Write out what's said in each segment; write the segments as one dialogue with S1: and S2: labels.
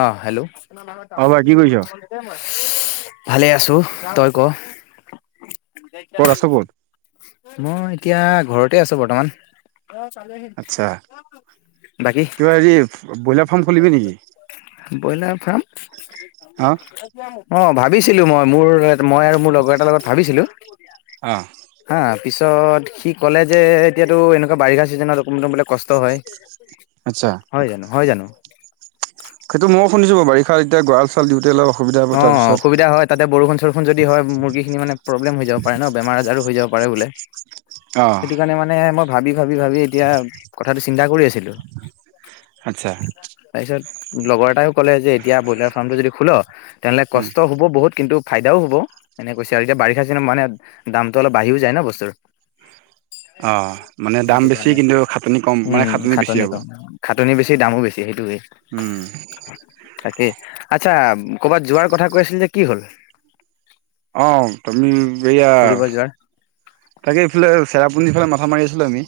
S1: অ hello.
S2: অ ভাই কি কৰিছ
S1: ভালে আছো। তই ক?
S2: ক'ত আছ ক'ত
S1: মই এতিয়া ঘৰতে আছো। বৰ্তমান,
S2: আচ্ছা
S1: বাকী?
S2: কিবা হেৰি ব্ৰইলাৰ ফাৰ্ম খুলিবি নেকি
S1: ব্ৰইলাৰ ফাৰ্ম?
S2: হা
S1: অ ভাত ভাবিছিলো মই, মোৰ মই আৰু মোৰ লগৰ এটাৰ লগত ভাবিছিলো।
S2: অ।
S1: হা পিছত সি ক'লে যে এতিয়াতো এনেকুৱা বাৰিষা চিজনত অকণ বোলে কষ্ট হয়।
S2: আটচা।
S1: হয় জানো হয় জানো
S2: সেইটো ময়ো শুনিছো বাৰু বাৰিষাত এতিয়া গঁৰাল-চৰাল দিওঁতে অলপ। অসুবিধা হ'ব
S1: অ'
S2: তাৰপিছত
S1: অসুবিধা হয়, তাতে বৰষুণ-চৰষুণ যদি হয় মুৰ্গীখিনি মানে প্ৰব্লেম হৈ যাব পাৰে ন? বেমাৰ-আজাৰো হৈ যাব। বাৰে বোলে,
S2: অ
S1: সেইটো কাৰণে মানে মই ভাবি ভাবি ভাবি এতিয়া কথাটো চিন্তা কৰি আছিলোঁ।
S2: আটচ্ছা।
S1: লগৰ এটাইও কলে যে এতিয়া ব্ৰইলাৰ ফাৰ্মটো যদি খোল। তেনেহ'লে কষ্ট হ'ব বহুত। কিন্তু, ফাইদাও হ'ব এনেকে কৈছে আৰু এতিয়া বাৰিষা চিজনত মানে দামটো অলপ বাঢ়িও যায় ন বস্তুৰ।
S2: অ মানে দাম
S1: সেইটো
S2: বেছি
S1: কাৰণে
S2: কিন্তু খাটনি কম মানে
S1: উম,
S2: বেছি
S1: খাটনি
S2: হ'ব
S1: কম, খাটনি বেছি। দামো বেছি সেইটোৱেই।
S2: উম।
S1: আচ্ছা, কৰ'বাত যোৱাৰ কথা কৈ আছিলি যে, কি হ'ল?
S2: অ', তুমি এইয়া,
S1: ফুৰিব যোৱাৰ
S2: তাকে এইফালে চেৰা পুঞ্জী‌ ফালে মাথা মাৰি আছিলোঁ আমি।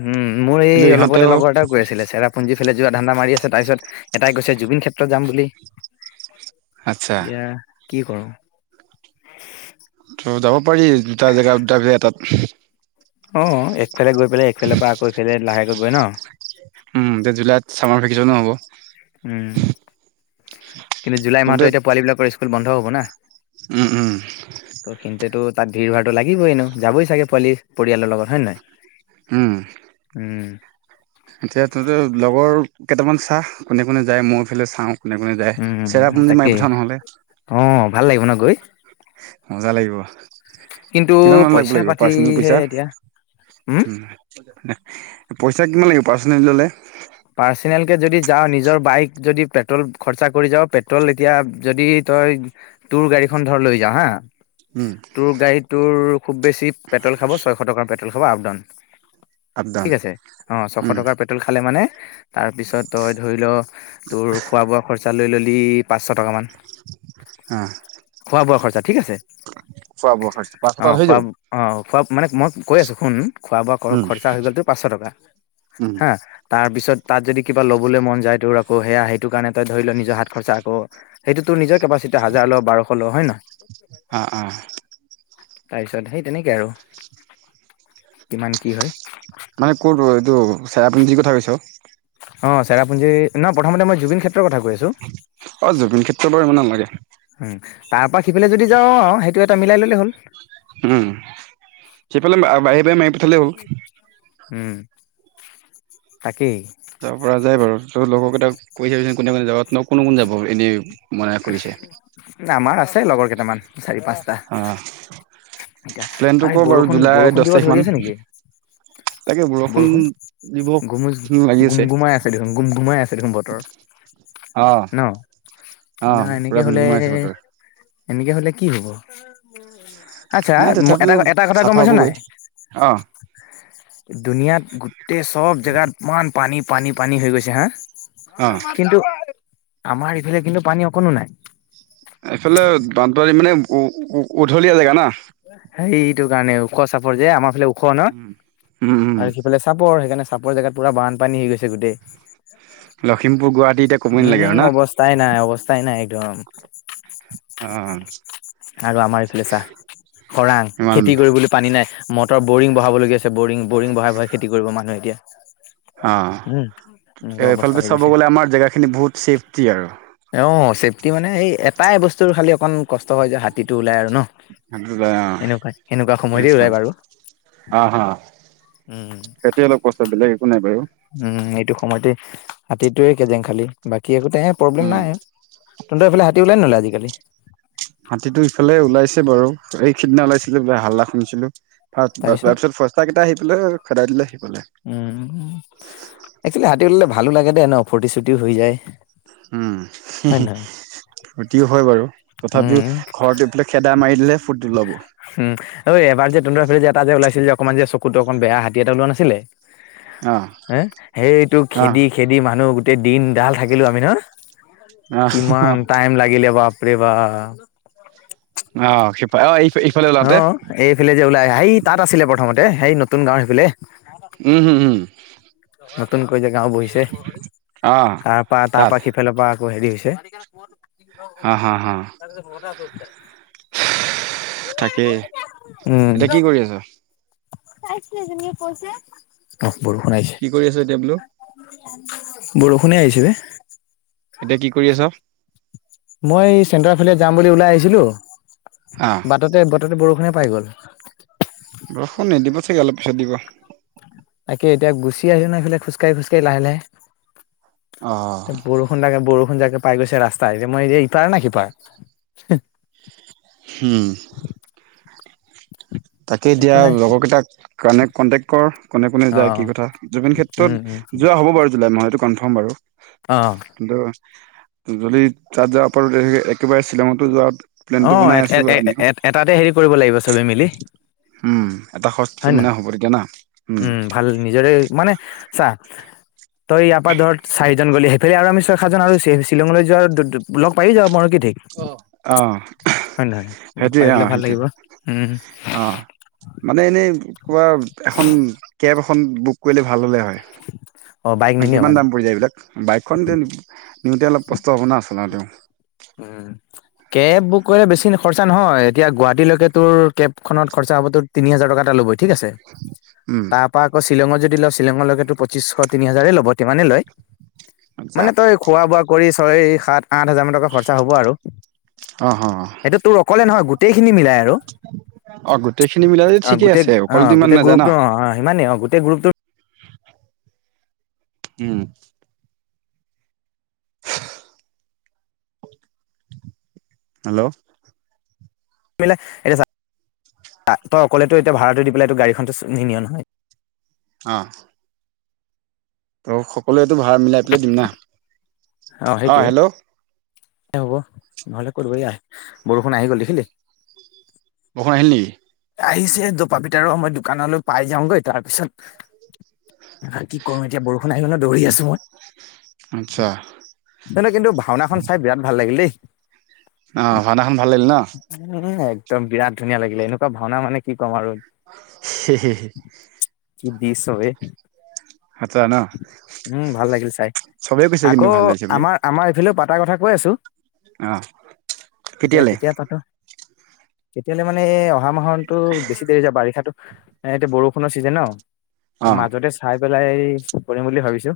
S1: উম, মোৰ
S2: কিন্তু
S1: এই অলপতে
S2: ইহঁতেও
S1: লগৰ এটায়ো কৈ আছিলে চেৰাপুঞ্জী ফালে যোৱা ধান্দা মাৰি আছে, তাৰপিছত এটাই কৈছে জুবিন ক্ষেত্ৰত যাম বুলি।
S2: আচ্ছা।
S1: এতিয়া কি কৰোঁ?
S2: ত' যাব পাৰি, দুটা জেগা, দুটা [unintelligible] এটাত।
S1: অ', একফালে গৈ পেলাই, একফালৰ পৰা আকৌ এইফালে লাহেকৈ গৈ ন?
S2: উম এতিয়া জুলাইত ছামাৰ ভেকেচনো হ'ব।
S1: উম, কিন্তু জুলাই মাহতো এতিয়া পোৱালি বিলাকৰ ইস্কুল বন্ধ হ'ব না।
S2: উম, উম।
S1: ত' সিহঁতেতো তাত ভিৰভাৰটো লাগিবই এনেয়ো, যাবই চাগে পোৱালি, পৰিয়ালৰ লগত হয়নে নাই?
S2: উম।
S1: উম।
S2: এতিয়া ত' লগৰ কেইটামান চা, কোনে, কোনে যায় মই এইফালে চাওঁ। কোনে কোনে যায়।
S1: উম,
S2: চেৰাপুঞ্জী মাৰি
S1: তাকেই।
S2: পঠাও নহ'লে
S1: অ', ভাল লাগিব ন! গৈ?
S2: মজা লাগিব।
S1: কিন্তু
S2: কিমান মান লাগিব,
S1: পইচা
S2: লাগিব পাৰ্চনেল
S1: পাতিহে
S2: পইচা?
S1: এতিয়া উম,
S2: পইচা কিমান লাগিব? পাৰ্চনেলি ল'লে?
S1: পাৰ্চনেলকে যদি যাওঁ নিজৰ বাইক যদি পেট্ৰল খৰচা কৰি যাওঁ পেট্ৰল এতিয়া যদি তই তোৰ গাড়ীখন ধৰ লৈ যাও হা।
S2: উম
S1: তোৰ গাড়ীত তোৰ খুব বেছি পেট্ৰল খাব ছয়শ টকাৰ পেট্ৰল খাব আপ ডাউন।
S2: আপ ডাউন
S1: ঠিক আছে অ' ছশ
S2: উম
S1: টকাৰ পেট্ৰল খালে মানে তাৰপিছত তই ধৰি ল তোৰ খোৱা বোৱা খৰচা লৈ ল'লি পাঁচশ টকা মান।
S2: অ'।
S1: খোৱা- বোৱা খৰচা ঠিক আছে।
S2: খোৱা বোৱা খৰচ পাঁচশ টকাত
S1: অ'
S2: হৈ
S1: খোৱা
S2: যাব
S1: অ' খোৱা মানে মই কৈ আছো শুন খোৱা বোৱা
S2: উম
S1: খৰচা হৈ গ'ল তোৰ পাঁচশ কা
S2: উম।
S1: হা। তাৰ পিছত তাত যদি কিবা ল'বলৈ মন যায় তোৰ আকৌ সেয়া সেইটো কাৰণে তই ধৰি ল নিজৰ হাত খৰচা আকৌ সেইটো তোৰ নিজৰ কেপাচিট হাজাৰ ল বাৰশ ল হয় নহয়।
S2: অ', অ',
S1: তাৰপিছত সেই তেনেকে আৰু কিমান কি হয়।
S2: মানে কোনটো এইটো ছেৰাপুঞ্জি কথা কৈছ।
S1: অ' চেৰাপুঞ্জি ন প্ৰথমতেই জুবিন খেত
S2: অ' জুবিন ক্ষেত্ৰত বাৰু ইমান নালাগে।
S1: উম, তাৰ পৰা সিপিনে যদি যাওঁ আৰু সেইটো এটা মিলাই ল'লে হ'ল।
S2: উম। সেইফালে [unintelligible] মাৰি পঠালে হ'ল।
S1: উম। তাকেই
S2: তাৰ পৰা যায় বাৰু তই লগৰকেইটাক কৈ থবিচোন কোনে কোনে যাব ন কোন-কোন যাব এনেই। মনা কৰিছে।
S1: আমাৰ আছে লগৰ কেইটামান চাৰি পাঁচটা।
S2: অ',
S1: এতিয়া
S2: প্লেনটো
S1: আৰু
S2: ক'
S1: এই
S2: বাৰু
S1: বৰষুণ-
S2: জুলাই
S1: বৰষুণ
S2: দহ
S1: দিবা
S2: তাৰিখ মান
S1: ধৰি আছে নেকি।
S2: তাকে বৰষুণ দিব
S1: বৰষুণ গুম- গুম গুমাই আছে দেখোন গুম গুমাই আছে দেখোন বতৰ।
S2: অ'-
S1: ন
S2: অ'
S1: না এনেকে
S2: পুৰা গুম
S1: হলে
S2: গুমাই আছে বতৰ।
S1: এনেকে হ'লে কি হ'ব। আচ্ছা
S2: নাই তথাপিও
S1: এটা-এটা কথা গম
S2: চাফা
S1: পাইছ
S2: হ'বগৈ।
S1: নাই।
S2: অ',
S1: দুুনিয়াত গোটেই চব জেগাত ইমান পানী- পানী- পানী হৈ গৈছে হা।
S2: অ'।
S1: কিন্তু আমাৰ ইফালে কিন্তু পানী অকণো নাই।
S2: এইফালে বানপানী মানে উ- উ উধলীয়া জেগা না।
S1: সেইটো কাৰণে ওখ চাপৰ যে আমাৰ ফালে ওখ ন
S2: উম, উম, উম,
S1: আৰু সিফালে চাপৰ সেইকাৰণে চাপৰ জেগাত পুৰা বানপানী হৈ গৈছে গোটেই।
S2: লখিমপুৰ গুৱাহাটী এতিয়া ক'বই নালাগে আৰু
S1: উম,
S2: না
S1: অৱস্থাই নাই- অৱস্থাই নাই একদম
S2: অ'।
S1: আৰু আমাৰ এইফালে চা খৰাং,
S2: ইমান
S1: খেতি কৰিবলৈ পানী নাই মটৰ বৰিং বহাবলগীয়া ছ বৰিং-বৰিং বহাই- বহাই খেতি কৰিব মানুহে এতিয়া। উম এনেকুৱা
S2: অ'
S1: অৱস্থা
S2: এইফালে
S1: হৈ
S2: চাব
S1: গৈছে
S2: গ'লে আমাৰ জেগাখিনি বহুত ছেফটি আৰু।
S1: অ' চেফটি মানে এই এটাই বস্তুৰ খালি অকমান কষ্ট হয় যে হাতীটো ওলাই আৰু। ন,
S2: অ',
S1: এনেকুৱা-এনেকুৱা সময়তে ওলাই বাৰু।
S2: অ'-অ' সেইটোৱে অলপ [unintelligible]
S1: উম, এইটো সময়তে হাতীটোয়ে কেজেং খালি বাকী একোতে প্ৰব্লেম
S2: উম।
S1: নাই, তহতৰ এইফালে হাতী ওলাই নুলাই আজিকালি।
S2: হাতীটো ইফালে ওলাইছে বাৰু, এই সিদিনা ওলাইছিলে বোলে হাল্লা শুনিছিলো। তাত তাৰ
S1: তাৰপিছত
S2: পিছত ফস্তা কেইটা আহি পেলাই খেদাই দিলে। সেইফালে
S1: উম, একচোৱেলি হাতী উলালে ভালো লাগে দে ন ফূৰ্তি চূৰ্তি হৈ যায়।
S2: উম।
S1: হয় নহয়?
S2: ফুৰ্তিও হয় বাৰু
S1: উম,
S2: তথাপিও ঘৰত এফালে খেদা মাৰি দিলেহে ফূৰ্তি ওলাব।
S1: উম, ঐ এবাৰ যে তহতৰ ফালে যে এটা যে ওলাইছিল যে অকমান যে চ কুতো অকণ বেয়া হাতী এটা ওলোৱা নাছিলে
S2: অ
S1: হে, সেইটো
S2: অ
S1: খেদি- খেদি মানুহ দিনদাল থাকিলো আমি নহয়,
S2: অ
S1: কিমান টাইম লাগিলে বা পৰে বা।
S2: অ' [unintelligible] ওলাওতে
S1: অ' এইফালে যে ওলাই সেই তাত আছিলে প্ৰথমতে সেই নতুন গাওৰ সেইফালে।
S2: উম'-হম-উম।
S1: নতুনকৈ যে গাঁও বহিছে,
S2: অ
S1: তাৰ পৰা, তাৰ
S2: তাত
S1: পৰা সিফালৰ পৰা হেৰি হৈছে
S2: হা হা হা
S1: [unintelligible]
S2: থাকেই, এতিয়া কি কৰি আছা।
S1: চাই যেনেকে কৈছে।
S2: কি কৰি আছ, এতিয়া বোলো।
S1: বৰষুণে আহিছে দে।
S2: এতিয়া কি কৰি আছা।
S1: মই চেণ্টাৰৰ ফালে যাম বুলি ওলাই আহিছিলো,
S2: আহ
S1: বাটতে বাটতে বৰষুণে পাই গ'ল।
S2: বৰষুণ নিদিব চাগে অলপ পিছত দিব।
S1: তাকে এতিয়া গুচি আহি নাই এইফালে খোজকাঢ়ি, খোজকাঢি লাহে- লাহে
S2: অ
S1: এয়া বৰষুণ থাকে বৰষুণ। বৰষুণ যাকে পাই গৈছে ৰাস্তা, যে মই যে ইপাৰ নে সিপাৰ
S2: হম। তাকেই এতিয়া
S1: একো নাই
S2: লগৰকেইটাক কানেক্ট কণ্টেক্ট কৰ। কোনে কোনে
S1: অ
S2: যায় কি কথা, জুবিন ক্ষেত্ৰত
S1: উম উম
S2: যোৱা হ'ব বাৰু জুলাই মই, সেইটো কনফাৰ্ম বাৰু
S1: অহ।
S2: কিন্তু যদি তাত যাব পাৰো তে একেবাৰে শ্বিলঙতো যোৱা প্লেনটো
S1: অ'
S2: বনাই আছো আৰু আমিও
S1: এ-এ এটাতে হেৰি কৰিব লাগিব চবেই মিলি
S2: উম এটা খৰচ
S1: হয়,
S2: মানে
S1: নহয়
S2: হ'ব তেতিয়া না
S1: উম' ভাল নিজৰে মানে চা তই ইয়াৰ পৰা ধৰ চাৰিজন গ'লি, সেইফালে আৰু আমি চ [unintelligible] জান আৰু শ্বিলঙলৈ যোৱা লগ পায়েই যাব পাৰো কি ঠিক।
S2: অ
S1: হয়, নহয় লগ
S2: সেইটোৱে
S1: পাই
S2: অ
S1: গলে ভাল লাগিব
S2: সেইটোৱে
S1: উম'।
S2: অ' মানে এনেই কবা এখন কেব এখন বুক কৰিলে ভাল হ'লে হয়।
S1: অ' বাইক নিনিয়
S2: কিমান
S1: মানে
S2: দাম পৰি যায় এইবিলাক বাইকখন নিওতে অলপ কষ্ট হ'ব ন চলাওতে
S1: কেব বুক কৰিলে বেছি খৰচা নহয়, এতিয়া গুৱাহাটীলৈকে তোৰ কেব খনত খৰচা হ'বতো তিনি হাজাৰ টকা এটা ল'বই, ঠিক আছে
S2: উম
S1: তাৰ পৰা আকৌ শ্বিলঙত যদি ল শ্বিলঙলৈকে তো পঁচিশ, তিনি হাজাৰ ল'ব, তিমানে লয়
S2: আচ্ছা
S1: মানে তই খোৱা-বোৱা কৰি ছয়, সাত, আঠ হাজাৰ মান টকা খৰচা হ'ব আৰু
S2: অ অ
S1: এইটো তোৰ অকলে নহয় গোট খিনি মিলাই আৰু
S2: অ গোটেইখিনি মিলাই
S1: অ'
S2: ঠিকে
S1: গোটেই
S2: আছে অকলতো
S1: অ'
S2: ইমান
S1: গোটেই
S2: নাযায় না
S1: গ্ৰুপটো অ'-অ' সিমানেই অ' গোটেই গ্ৰুপটোত
S2: উম। [unintelligible] হেল্ল'।
S1: মিল এতিয়া চা তাত তই অকলেতো এতিয়া ভাড়াটো দি পেলাই তো গাড়ীখনতো নি নিয় নহয়।
S2: অ'। ত' সকলোৱেটো ভাড়া মিলাই পেলাই দিম না অ' হেল্ল'।
S1: হ'ব নহ'লে ক'ত লয় আ, বৰষুণ আহি গ'ল দেখিলি।
S2: বৰষুণ আহিল নেকি?
S1: আহিছে পাপিটাৰ মই দোকানলৈ পাই যাওগৈ তাৰপিছত কি কৰো এতিয়া বৰষুণ আহি গ'ল ন দৌৰি আছো মই
S2: আচ্ছা
S1: এনে কিন্তু ভাওনাখন চাই বিৰাট ভাল লাগিল দেই।
S2: অ' ভাওনাখন ভাল লাগিল ন'।
S1: উম একদম বিৰাট ধুনীয়া লাগিলে, এনেুকোৱা ভাওনা মানে কি ক'ম আৰু
S2: হে-হে।
S1: কি দৃশ্য ই
S2: আচ্ছা ন
S1: উম' ভাল লাগিল চাই
S2: চবেই কৈছে কিন্তু
S1: আকৌ
S2: ভাল লাগিছে
S1: আমাৰ আমাৰ এইফালেও পাত। পাতাৰ কথা কৈ আছো।
S2: অহ, কেতিয়ালে?
S1: তেতিয়াহ'লে মানে অহা মাহতো বেছি দেৰি যাব বাৰিষাটো এ এতিয়া বৰষুণৰ চিজেন
S2: অ
S1: ন' মাজতে চাই পেলাই এই কৰিম বুলি ভাবিছো।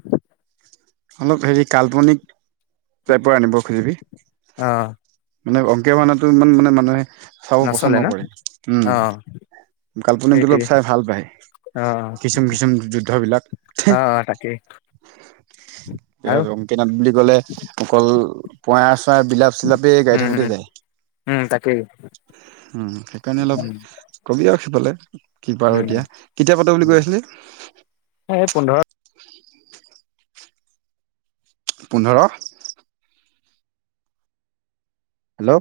S2: অলপ হেৰি কাল্পনিক টাইপৰ আনিব খুজিবি।
S1: অ'।
S2: মানে অংকীয়া মানটো ইমান মানে মানুহে চাব পছন্দ
S1: নচলে ন
S2: নকৰে, উম।
S1: অ
S2: কাল্পনিকটো অলপ
S1: সেইটোৱে
S2: চাই ভাল পায়।
S1: অ
S2: কিছুম-কিছুম যুদ্ধবিলাক।
S1: অ অ অ তাকেই আৰু
S2: ৰংকী নাথ বুলি ক'লে অকল পয়াৰ চৰাই বিলাপ চিলাপ
S1: উম, উম, উম, তাকে।
S2: উম, সেইকাৰণে অলপ ক'বি আৰু সিফালে। কি পাওঁ এতিয়া,
S1: উম
S2: কেতিয়া পাতে বুলি কৈ আছিলি?
S1: এই পোন্ধৰ
S2: পোন্ধৰ। হেল্লো।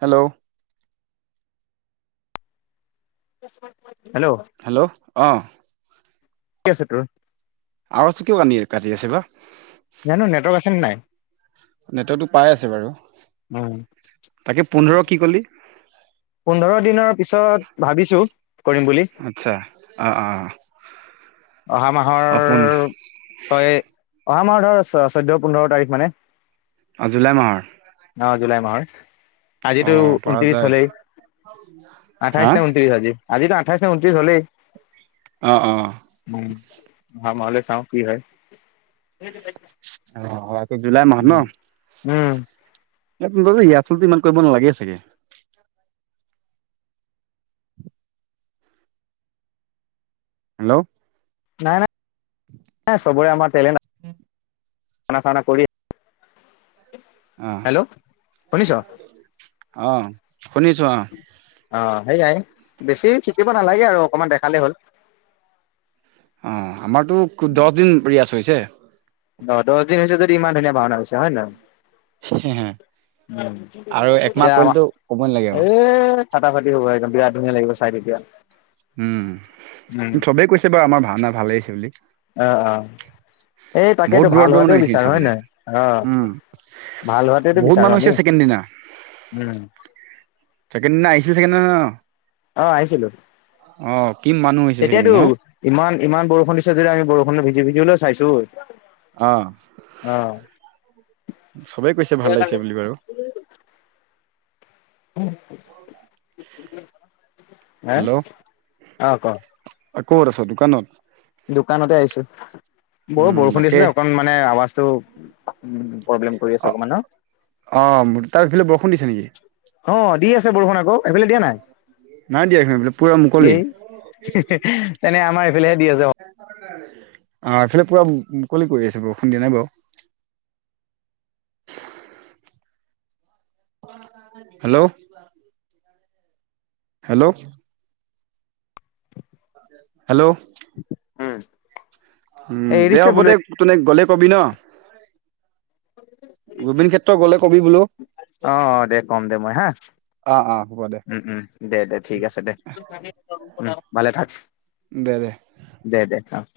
S2: হেল্লো। '
S1: শুনি আছো‌ কোৱা।
S2: হেল্লো অহ।
S1: কি আছে তোৰ।
S2: আৱাজটো কিয় কান্দি কাটি আছে বা।
S1: জানো নেটৱৰ্ক আছে নে নাই।
S2: নেটৱৰ্কটো পাই আছে বাৰু
S1: উম
S2: তাকে পোন্ধৰ কি কলি।
S1: পোন্ধৰ দিনৰ পিছত ভাবিছো। কৰিম বুলি
S2: আচ্ছা অহ অহ।
S1: অহা মাহৰ ছয়। অহা মাহৰ ধৰ চৈ চৈধ্য পোন্ধৰ তাৰিখ মানে।
S2: অহ জুলাই মাহৰ।
S1: অ জুলাই মাহৰ
S2: অ
S1: আজিতো
S2: পৰা
S1: ঊনত্ৰিছ
S2: যায়
S1: হ'লেই
S2: হা
S1: আঠাইছ নে ঊনত্ৰিছ আজি। আজি তো আঠাইছ নে ঊনএিছ হলেই
S2: অহ অহ।
S1: উম অহা মাহলে চাওঁ কি হয়।
S2: অহ হয়তো জুলাই মাহত ন।
S1: উম উম।
S2: ইয়াত কি [unintelligible] ইয়াত আচলতে ইমান কৰিব নালাগে চাগে হেল্লো। '
S1: নাই নাই চবৰে আমাৰ টেলেণ্ট।
S2: উম।
S1: খানা‌ চানা কৰি।
S2: অহ
S1: হেল্ল' শুনিছ
S2: অহ শুনিছো অহ।
S1: অহ সেয়াই বেছি থাকিব নালাগে আৰু অকণমান দেখালেই হ'ল।
S2: অহ আমাৰতো দচ দিন পিয়াছ হৈছে।
S1: অহ দহ দিন হৈছে যদি ইমান ধুনীয়া ভাওনা হৈছে হয় নহয়।
S2: [unintelligible]
S1: উম
S2: আৰু একমাহ
S1: এতিয়া আমাৰ
S2: কৰিলেতো ক'ব নালাগে আৰু
S1: এই ফাটাফাটি হ'ব একদম। বিৰাট ধুনীয়া লাগিব চাই তেতিয়া।
S2: উম চবেই কৈছে বাৰু আমাৰ ভাওনা ভালে হৈছে বুলি।
S1: অহ অহ এই
S2: বহুত
S1: তাকেতো
S2: দূৰৰ
S1: ভাল
S2: দূৰৰ মানুহ
S1: হোৱাটোৱে
S2: আহিছে কিন্তু
S1: বিচাৰোঁ হয়
S2: চাবলৈ
S1: নহয়
S2: উম
S1: অহ। ভাল হোৱাটোৱে টো
S2: বহুত
S1: বিচাৰো
S2: মানুহ
S1: আমি
S2: হৈছে ছেকেণ্ড দিনা
S1: উম।
S2: ছেকেণ্ড দিনা আহিছিলোঁ চাগে ন।
S1: অহ আহিছিলোঁ
S2: কি মানুহ হৈছে ছেকেণ্ড
S1: তেতিয়াতো
S2: দিনা
S1: ইমান ইমান বৰষুণ দিছে যদি আমি বৰষুণ। [unintelligible] চাইছোঁ।
S2: অ'। চবেই কৈছে ভাল লাগিছে বুলি বাৰু।
S1: হে
S2: হেল্ল'!
S1: অ ক
S2: ক'ত আছ? দোকানত?
S1: দোকানতে আহিছোঁ। বৰ
S2: উম
S1: বৰষুণ
S2: তাকে
S1: দিছিলে অকমান মানে আৱাজটো প্ৰব্লেম কৰি
S2: অ
S1: আছে অকমান ন'।
S2: অ', তাত এইফালে বৰষুণ দিছে নেকি?
S1: অ', দি আছে বৰষুণ আকৌ। সেইফালে দিয়া নাই?
S2: নাই দিয়া এইফালে পুৰা মুকলি
S1: এই তেনে আ
S2: অ', এইফালে পুৰা মুকলি কৰি আছে, বৰষুণ দিয়া নাই বাৰু। হেল্ল'! হেল্ল'! হেল্ল'!
S1: উম।
S2: উম, দে, হ'ব দে, তুনে গ'লে কবি ন? গোবিন
S1: [unintelligible]
S2: ক্ষেত্ৰ গ'লে কবি বোলো
S1: অ', অ', দে কম দে, মই হা।
S2: অ অ হ'ব দে
S1: উম, উম দে, দে ঠিক আছে দে, উম, ভালে থাক।
S2: দে দে
S1: দে, দে, অ'।